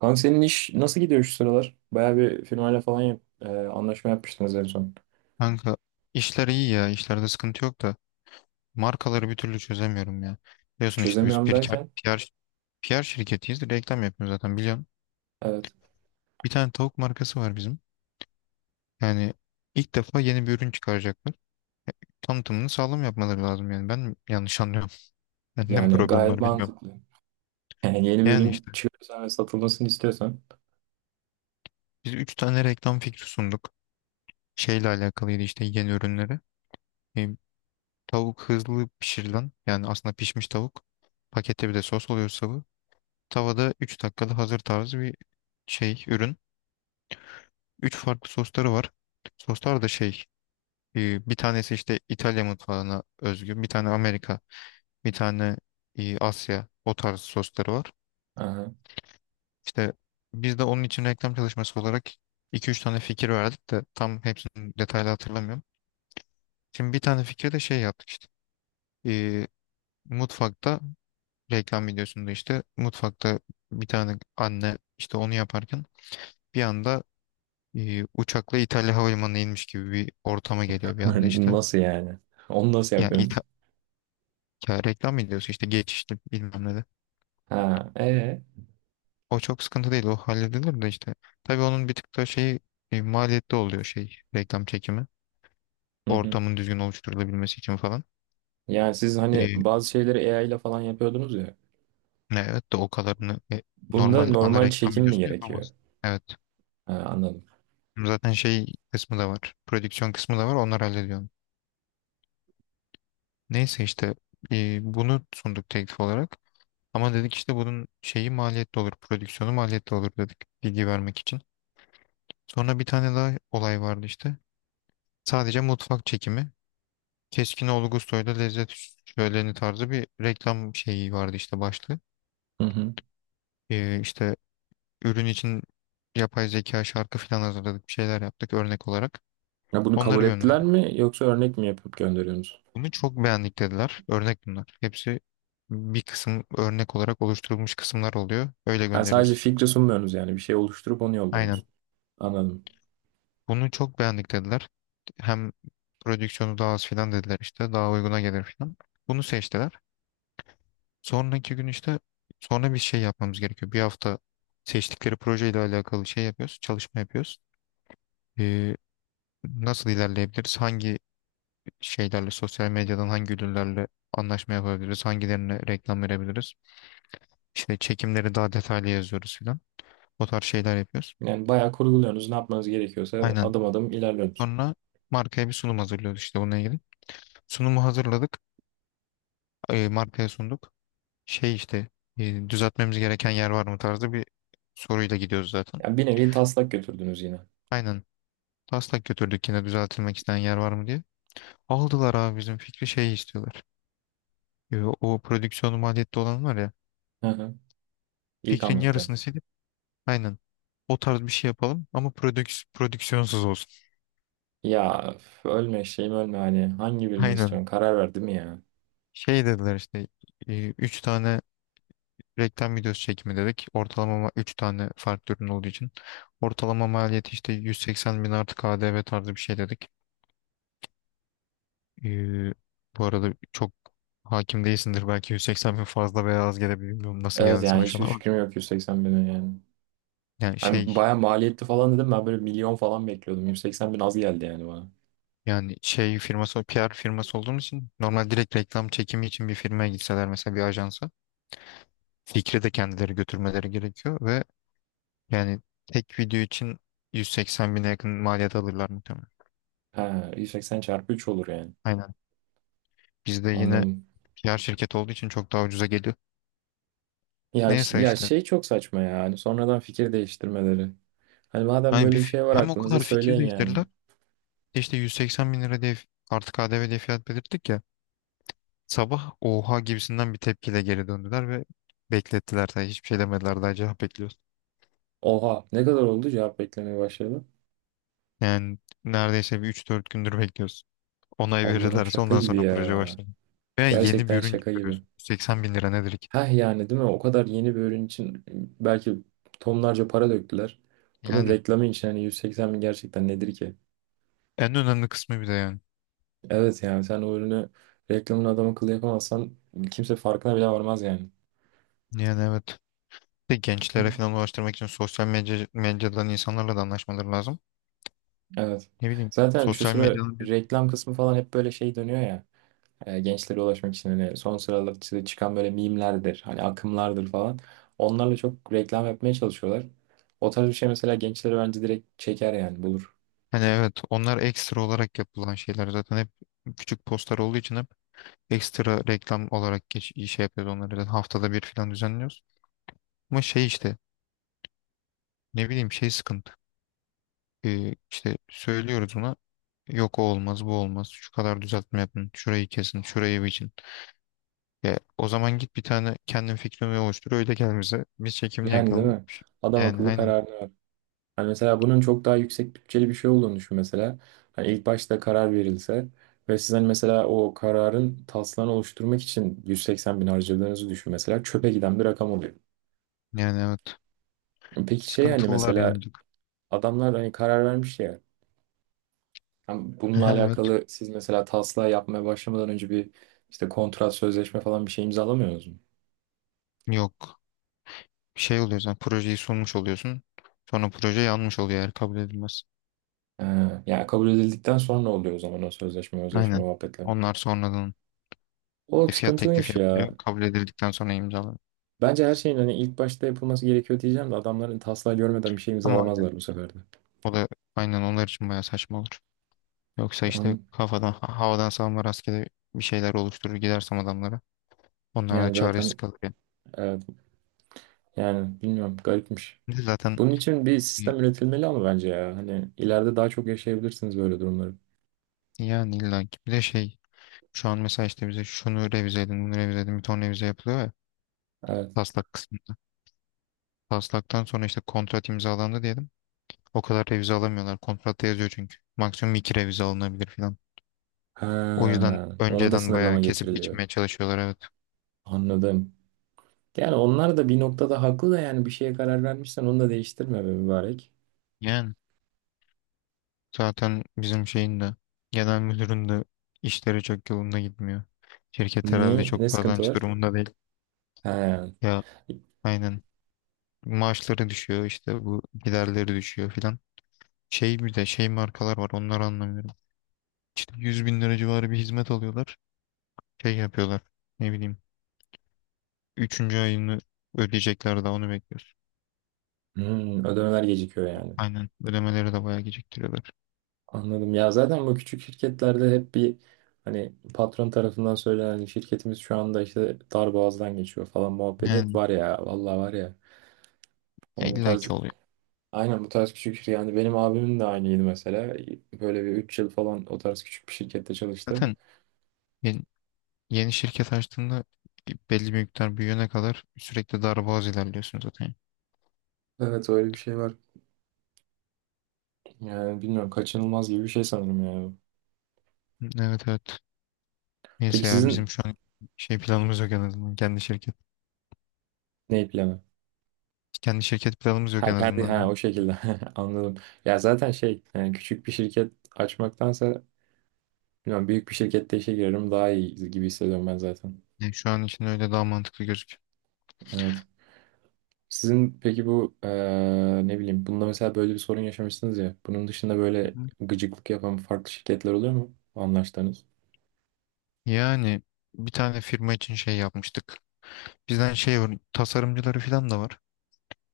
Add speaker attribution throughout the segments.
Speaker 1: Kanka, senin iş nasıl gidiyor şu sıralar? Bayağı bir firmayla falan anlaşma yapmıştınız en son.
Speaker 2: Kanka, işler iyi ya. İşlerde sıkıntı yok da markaları bir türlü çözemiyorum ya. Biliyorsun işte biz
Speaker 1: Çözemiyorum derken?
Speaker 2: PR, PR şirketiyiz. Reklam yapıyoruz zaten biliyorsun.
Speaker 1: Evet,
Speaker 2: Bir tane tavuk markası var bizim. Yani ilk defa yeni bir ürün çıkaracaklar. Tanıtımını sağlam yapmaları lazım yani. Ben mi yanlış anlıyorum? Bende mi
Speaker 1: yani
Speaker 2: problem
Speaker 1: gayet
Speaker 2: var bilmiyorum.
Speaker 1: mantıklı. Yani yeni bir
Speaker 2: Yani
Speaker 1: ürün
Speaker 2: işte
Speaker 1: çıkarırsan ve satılmasını istiyorsan,
Speaker 2: biz 3 tane reklam fikri sunduk. Şeyle alakalıydı işte yeni ürünleri. E, tavuk hızlı pişirilen yani aslında pişmiş tavuk. Pakette bir de sos oluyor. Tavada 3 dakikada hazır tarzı bir şey, ürün. 3 farklı sosları var. Soslar da şey, bir tanesi işte İtalya mutfağına özgü, bir tane Amerika, bir tane Asya, o tarz sosları var.
Speaker 1: aha.
Speaker 2: İşte biz de onun için reklam çalışması olarak iki üç tane fikir verdik de tam hepsini detaylı hatırlamıyorum. Şimdi bir tane fikri de şey yaptık işte. E, mutfakta reklam videosunda işte mutfakta bir tane anne işte onu yaparken bir anda uçakla İtalya Havalimanı'na inmiş gibi bir ortama geliyor bir anda işte.
Speaker 1: Nasıl yani? Onu nasıl
Speaker 2: Ya,
Speaker 1: yapıyorsunuz?
Speaker 2: ya reklam ediyorsun işte geçişli bilmem ne de.
Speaker 1: Ha, ee?
Speaker 2: O çok sıkıntı değil, o halledilir de işte. Tabii onun bir tık da şeyi maliyetli oluyor şey reklam çekimi.
Speaker 1: Hı hı.
Speaker 2: Ortamın düzgün oluşturulabilmesi için falan.
Speaker 1: Yani siz hani
Speaker 2: E,
Speaker 1: bazı şeyleri AI ile falan yapıyordunuz ya.
Speaker 2: evet de o kadarını
Speaker 1: Bunda
Speaker 2: normal ana
Speaker 1: normal
Speaker 2: reklam
Speaker 1: çekim mi
Speaker 2: videosunu
Speaker 1: gerekiyor?
Speaker 2: yapamazsın. Evet.
Speaker 1: Ha, anladım.
Speaker 2: Zaten şey kısmı da var. Prodüksiyon kısmı da var. Onlar hallediyor onu. Neyse işte bunu sunduk teklif olarak. Ama dedik işte bunun şeyi maliyetli olur, prodüksiyonu maliyetli olur dedik bilgi vermek için. Sonra bir tane daha olay vardı işte. Sadece mutfak çekimi. Keskinoğlu Gustoy'da lezzet şöleni tarzı bir reklam şeyi vardı işte başlığı.
Speaker 1: Hı hı.
Speaker 2: İşte ürün için yapay zeka şarkı falan hazırladık, bir şeyler yaptık örnek olarak.
Speaker 1: Ya, bunu
Speaker 2: Onları
Speaker 1: kabul ettiler
Speaker 2: gönderdik.
Speaker 1: mi, yoksa örnek mi yapıp gönderiyorsunuz?
Speaker 2: Bunu çok beğendik dediler. Örnek bunlar. Hepsi bir kısım örnek olarak oluşturulmuş kısımlar oluyor. Öyle
Speaker 1: Ha, sadece
Speaker 2: gönderiyoruz.
Speaker 1: fikri sunmuyorsunuz yani, bir şey oluşturup onu
Speaker 2: Aynen.
Speaker 1: yolluyorsunuz. Anladım.
Speaker 2: Bunu çok beğendik dediler. Hem prodüksiyonu daha az filan dediler işte. Daha uyguna gelir filan. Bunu seçtiler. Sonraki gün işte sonra bir şey yapmamız gerekiyor. Bir hafta seçtikleri projeyle alakalı şey yapıyoruz. Çalışma yapıyoruz. Ee, nasıl ilerleyebiliriz? Hangi şeylerle sosyal medyadan hangi ürünlerle anlaşma yapabiliriz? Hangilerine reklam verebiliriz? İşte çekimleri daha detaylı yazıyoruz filan. O tarz şeyler yapıyoruz.
Speaker 1: Yani bayağı kurguluyorsunuz. Ne yapmanız gerekiyorsa
Speaker 2: Aynen.
Speaker 1: adım adım ilerliyorsunuz.
Speaker 2: Sonra markaya bir sunum hazırlıyoruz işte bununla ilgili. Sunumu hazırladık. Markaya sunduk. Şey işte düzeltmemiz gereken yer var mı tarzı bir soruyla gidiyoruz zaten.
Speaker 1: Yani bir nevi taslak götürdünüz yine.
Speaker 2: Aynen. Taslak götürdük yine düzeltilmek isteyen yer var mı diye. Aldılar abi bizim fikri şey istiyorlar. O prodüksiyonu maliyette olan var ya,
Speaker 1: Hı hı. İlk
Speaker 2: fikrin
Speaker 1: anlattığım.
Speaker 2: yarısını silip aynen o tarz bir şey yapalım ama prodüksiyonsuz olsun.
Speaker 1: Ya öf, ölme şeyim ölme, hani hangi birini
Speaker 2: Aynen.
Speaker 1: istiyorsun? Karar verdim ya.
Speaker 2: Şey dediler işte üç tane reklam videosu çekimi dedik. Ortalama üç tane farklı ürün olduğu için. Ortalama maliyeti işte 180 bin artı KDV tarzı bir şey dedik. Ee, bu arada çok hakim değilsindir. Belki 180 bin fazla veya az gelebilir. Bilmiyorum nasıl
Speaker 1: Evet,
Speaker 2: geldi
Speaker 1: yani
Speaker 2: sana şu an
Speaker 1: hiçbir
Speaker 2: ama.
Speaker 1: fikrim yok 180.000'in yani.
Speaker 2: Yani
Speaker 1: Hani
Speaker 2: şey
Speaker 1: bayağı maliyetli falan dedim, ben böyle milyon falan bekliyordum. 180.000 az geldi yani bana.
Speaker 2: yani şey firması PR firması olduğum için normal direkt reklam çekimi için bir firmaya gitseler mesela bir ajansa fikri de kendileri götürmeleri gerekiyor ve yani tek video için 180 bine yakın maliyet alırlar muhtemelen.
Speaker 1: Ha, 180 çarpı 3 olur yani.
Speaker 2: Aynen. Bizde yine
Speaker 1: Anladım.
Speaker 2: PR şirket olduğu için çok daha ucuza geliyor.
Speaker 1: Ya,
Speaker 2: Neyse
Speaker 1: ya
Speaker 2: işte.
Speaker 1: şey çok saçma ya. Hani sonradan fikir değiştirmeleri. Hani madem
Speaker 2: Hani
Speaker 1: böyle bir şey var
Speaker 2: hem o
Speaker 1: aklınızda,
Speaker 2: kadar fikir
Speaker 1: söyleyin yani.
Speaker 2: değiştirirler. İşte 180 bin lira diye artık KDV diye fiyat belirttik ya. Sabah oha gibisinden bir tepkiyle geri döndüler ve beklettiler. Yani hiçbir şey demediler, daha cevap bekliyoruz.
Speaker 1: Oha, ne kadar oldu cevap beklemeye başladı?
Speaker 2: Yani neredeyse bir üç dört gündür bekliyoruz. Onay
Speaker 1: Allah'ım,
Speaker 2: verirlerse
Speaker 1: şaka
Speaker 2: ondan
Speaker 1: gibi
Speaker 2: sonra proje
Speaker 1: ya.
Speaker 2: başlar. Ve yeni bir
Speaker 1: Gerçekten
Speaker 2: ürün
Speaker 1: şaka gibi.
Speaker 2: çıkarıyorsun. 80 bin lira nedir ki?
Speaker 1: Heh, yani değil mi? O kadar yeni bir ürün için belki tonlarca para döktüler. Bunun
Speaker 2: Yani
Speaker 1: reklamı için hani 180 bin gerçekten nedir ki?
Speaker 2: en önemli kısmı bir de yani.
Speaker 1: Evet, yani sen o ürünü reklamını adam akıllı yapamazsan kimse farkına bile varmaz yani.
Speaker 2: Yani evet. Bir de gençlere falan ulaştırmak için sosyal medyadan insanlarla da anlaşmaları lazım.
Speaker 1: Evet.
Speaker 2: Ne bileyim.
Speaker 1: Zaten şu
Speaker 2: Sosyal
Speaker 1: sıra
Speaker 2: medyanın bir-
Speaker 1: reklam kısmı falan hep böyle şey dönüyor ya. Gençlere ulaşmak için hani son sıralarda çıkan böyle mimlerdir, hani akımlardır falan. Onlarla çok reklam yapmaya çalışıyorlar. O tarz bir şey mesela gençlere bence direkt çeker yani, bulur.
Speaker 2: hani evet, onlar ekstra olarak yapılan şeyler zaten hep küçük postlar olduğu için hep ekstra reklam olarak şey yapıyoruz, onları da haftada bir falan düzenliyoruz. Ama şey işte ne bileyim şey sıkıntı. İşte söylüyoruz ona, yok o olmaz bu olmaz şu kadar düzeltme yapın şurayı kesin şurayı biçin. Ya, o zaman git bir tane kendin fikrini oluştur öyle gel bize, biz çekimini
Speaker 1: Yani değil
Speaker 2: yakalım.
Speaker 1: mi? Adam
Speaker 2: Yani
Speaker 1: akıllı
Speaker 2: aynen,
Speaker 1: kararını ver. Hani mesela bunun çok daha yüksek bütçeli bir şey olduğunu düşün mesela. Hani ilk başta karar verilse ve siz hani mesela o kararın taslağını oluşturmak için 180 bin harcadığınızı düşün mesela, çöpe giden bir rakam oluyor.
Speaker 2: yani evet,
Speaker 1: Peki, şey hani
Speaker 2: sıkıntılılar
Speaker 1: mesela
Speaker 2: yani.
Speaker 1: adamlar hani karar vermiş ya. Hem bununla
Speaker 2: Aha, evet.
Speaker 1: alakalı siz mesela taslağı yapmaya başlamadan önce bir işte kontrat, sözleşme falan bir şey imzalamıyorsunuz mu?
Speaker 2: Yok, şey oluyor, sen projeyi sunmuş oluyorsun, sonra proje yanmış oluyor eğer kabul edilmez.
Speaker 1: Ee, Yani kabul edildikten sonra oluyor o zaman o sözleşme, özleşme
Speaker 2: Aynen,
Speaker 1: muhabbetleri.
Speaker 2: onlar sonradan
Speaker 1: O
Speaker 2: Fiyat teklifi
Speaker 1: sıkıntılıymış ya.
Speaker 2: yapılıyor. Kabul edildikten sonra imzalanıyor.
Speaker 1: Bence her şeyin hani ilk başta yapılması gerekiyor diyeceğim de, adamların taslağı görmeden bir şey
Speaker 2: Ama aynen,
Speaker 1: imzalamazlar bu sefer de.
Speaker 2: o da aynen onlar için bayağı saçma olur. Yoksa işte
Speaker 1: Onun-
Speaker 2: kafadan havadan savurma rastgele bir şeyler oluşturur gidersem adamlara. Onlar da
Speaker 1: Yani
Speaker 2: çaresiz
Speaker 1: zaten,
Speaker 2: kalır yani.
Speaker 1: evet, yani bilmiyorum, garipmiş.
Speaker 2: Bir de zaten
Speaker 1: Bunun için bir
Speaker 2: e,
Speaker 1: sistem üretilmeli ama bence ya. Hani ileride daha çok yaşayabilirsiniz böyle durumları.
Speaker 2: yani illa ki bir de şey şu an mesela işte bize şunu revize edin bunu revize edin bir ton revize yapılıyor ya
Speaker 1: Evet.
Speaker 2: taslak kısmında. Taslaktan sonra işte kontrat imzalandı diyelim. O kadar revize alamıyorlar. Kontratta yazıyor çünkü. Maksimum iki revize alınabilir falan. O yüzden
Speaker 1: Ha, ona da
Speaker 2: önceden bayağı
Speaker 1: sınırlama
Speaker 2: kesip
Speaker 1: getiriliyor.
Speaker 2: biçmeye çalışıyorlar, evet.
Speaker 1: Anladım. Yani onlar da bir noktada haklı da, yani bir şeye karar vermişsen onu da değiştirme be mübarek.
Speaker 2: Yani. Zaten bizim şeyin de genel müdürün de işleri çok yolunda gitmiyor. Şirket herhalde
Speaker 1: Niye? Ne
Speaker 2: çok
Speaker 1: sıkıntı
Speaker 2: kazanç
Speaker 1: var?
Speaker 2: durumunda değil.
Speaker 1: He.
Speaker 2: Ya, aynen. Maaşları düşüyor işte, bu giderleri düşüyor filan. Şey bir de şey markalar var, onları anlamıyorum. İşte 100 bin lira civarı bir hizmet alıyorlar. Şey yapıyorlar ne bileyim. Üçüncü ayını ödeyecekler daha, onu bekliyoruz.
Speaker 1: Hmm, ödemeler gecikiyor yani.
Speaker 2: Aynen, ödemeleri de bayağı geciktiriyorlar.
Speaker 1: Anladım. Ya, zaten bu küçük şirketlerde hep bir, hani patron tarafından söylenen şirketimiz şu anda işte dar boğazdan geçiyor falan muhabbeti hep
Speaker 2: Yani,
Speaker 1: var ya. Vallahi var ya.
Speaker 2: ya
Speaker 1: Hani bu
Speaker 2: illa
Speaker 1: tarz,
Speaker 2: ki oluyor.
Speaker 1: aynen, bu tarz küçük şirket. Yani benim abimin de aynıydı mesela. Böyle bir 3 yıl falan o tarz küçük bir şirkette çalıştı.
Speaker 2: Zaten ya, yeni şirket açtığında belli bir miktar büyüyene kadar sürekli darboğaz ilerliyorsun zaten.
Speaker 1: Evet, öyle bir şey var. Yani bilmiyorum, kaçınılmaz gibi bir şey sanırım yani.
Speaker 2: Evet, evet. Neyse
Speaker 1: Peki
Speaker 2: ya, bizim
Speaker 1: sizin,
Speaker 2: şu an şey planımız yok en azından. Kendi şirket.
Speaker 1: ne planı?
Speaker 2: Kendi şirket planımız yok
Speaker 1: Ha,
Speaker 2: en
Speaker 1: kendi,
Speaker 2: azından
Speaker 1: ha
Speaker 2: diyorum.
Speaker 1: o şekilde, anladım. Ya zaten şey yani, küçük bir şirket açmaktansa bilmiyorum, büyük bir şirkette işe girerim daha iyi gibi hissediyorum ben zaten.
Speaker 2: Yani şu an için öyle daha mantıklı gözüküyor.
Speaker 1: Evet. Sizin peki bu ne bileyim, bunda mesela böyle bir sorun yaşamışsınız ya. Bunun dışında
Speaker 2: Hı
Speaker 1: böyle
Speaker 2: hı.
Speaker 1: gıcıklık yapan farklı şirketler oluyor mu anlaştığınız?
Speaker 2: Yani bir tane firma için şey yapmıştık. Bizden şey tasarımcıları falan da var.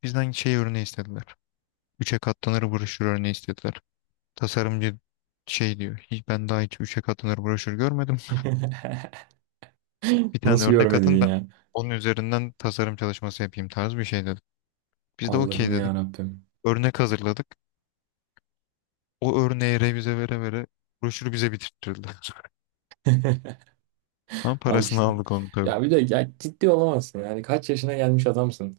Speaker 2: Bizden şey örneği istediler. Üçe katlanır broşür örneği istediler. Tasarımcı şey diyor, hiç, ben daha hiç üçe katlanır broşür görmedim. Bir tane
Speaker 1: Nasıl
Speaker 2: örnek
Speaker 1: görmedin
Speaker 2: atın, ben
Speaker 1: ya?
Speaker 2: onun üzerinden tasarım çalışması yapayım tarzı bir şey dedik. Biz de okey
Speaker 1: Allah'ım ya
Speaker 2: dedik.
Speaker 1: Rabbim.
Speaker 2: Örnek hazırladık. O örneği revize vere vere broşürü bize bitirttirdiler. Ama
Speaker 1: Al
Speaker 2: parasını
Speaker 1: işte.
Speaker 2: aldık onu tabii.
Speaker 1: Ya bir de, ya ciddi olamazsın. Yani kaç yaşına gelmiş adamsın.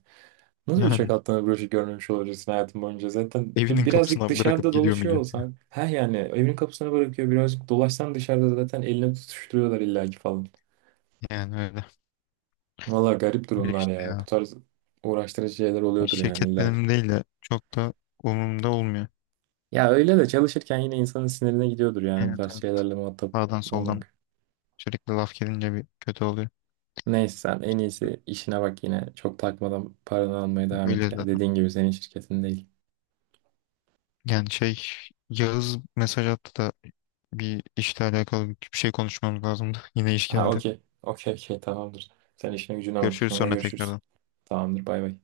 Speaker 1: Nasıl uçak
Speaker 2: Yani
Speaker 1: atlanan broşür görmemiş olabilirsin hayatın boyunca? Zaten
Speaker 2: evinin
Speaker 1: birazcık
Speaker 2: kapısına
Speaker 1: dışarıda
Speaker 2: bırakıp gidiyor
Speaker 1: dolaşıyor
Speaker 2: millet.
Speaker 1: olsan. Ha yani, evin kapısına bırakıyor. Birazcık dolaşsan dışarıda zaten eline tutuşturuyorlar illaki falan.
Speaker 2: Yani öyle.
Speaker 1: Valla, garip
Speaker 2: Öyle
Speaker 1: durumlar
Speaker 2: işte
Speaker 1: ya. Bu
Speaker 2: ya.
Speaker 1: tarz uğraştırıcı şeyler
Speaker 2: Yani
Speaker 1: oluyordur yani
Speaker 2: şirket
Speaker 1: illaki.
Speaker 2: benim değil de çok da umurumda olmuyor.
Speaker 1: Ya öyle de çalışırken yine insanın sinirine gidiyordur yani, bu
Speaker 2: Evet,
Speaker 1: tarz
Speaker 2: evet.
Speaker 1: şeylerle muhatap
Speaker 2: Sağdan soldan
Speaker 1: olmak.
Speaker 2: sürekli laf gelince bir kötü oluyor.
Speaker 1: Neyse, sen en iyisi işine bak yine. Çok takmadan paranı almaya devam
Speaker 2: Öyle
Speaker 1: et ya.
Speaker 2: zaten.
Speaker 1: Dediğin gibi, senin şirketin değil.
Speaker 2: Yani şey, Yağız mesaj attı da bir işle alakalı bir şey konuşmamız lazımdı. Yine iş
Speaker 1: Ha,
Speaker 2: geldi.
Speaker 1: okey. Okey, okey, tamamdır. Sen işine gücüne bak.
Speaker 2: Görüşürüz
Speaker 1: Sonra
Speaker 2: sonra
Speaker 1: görüşürüz.
Speaker 2: tekrardan.
Speaker 1: Tamamdır, bay bay.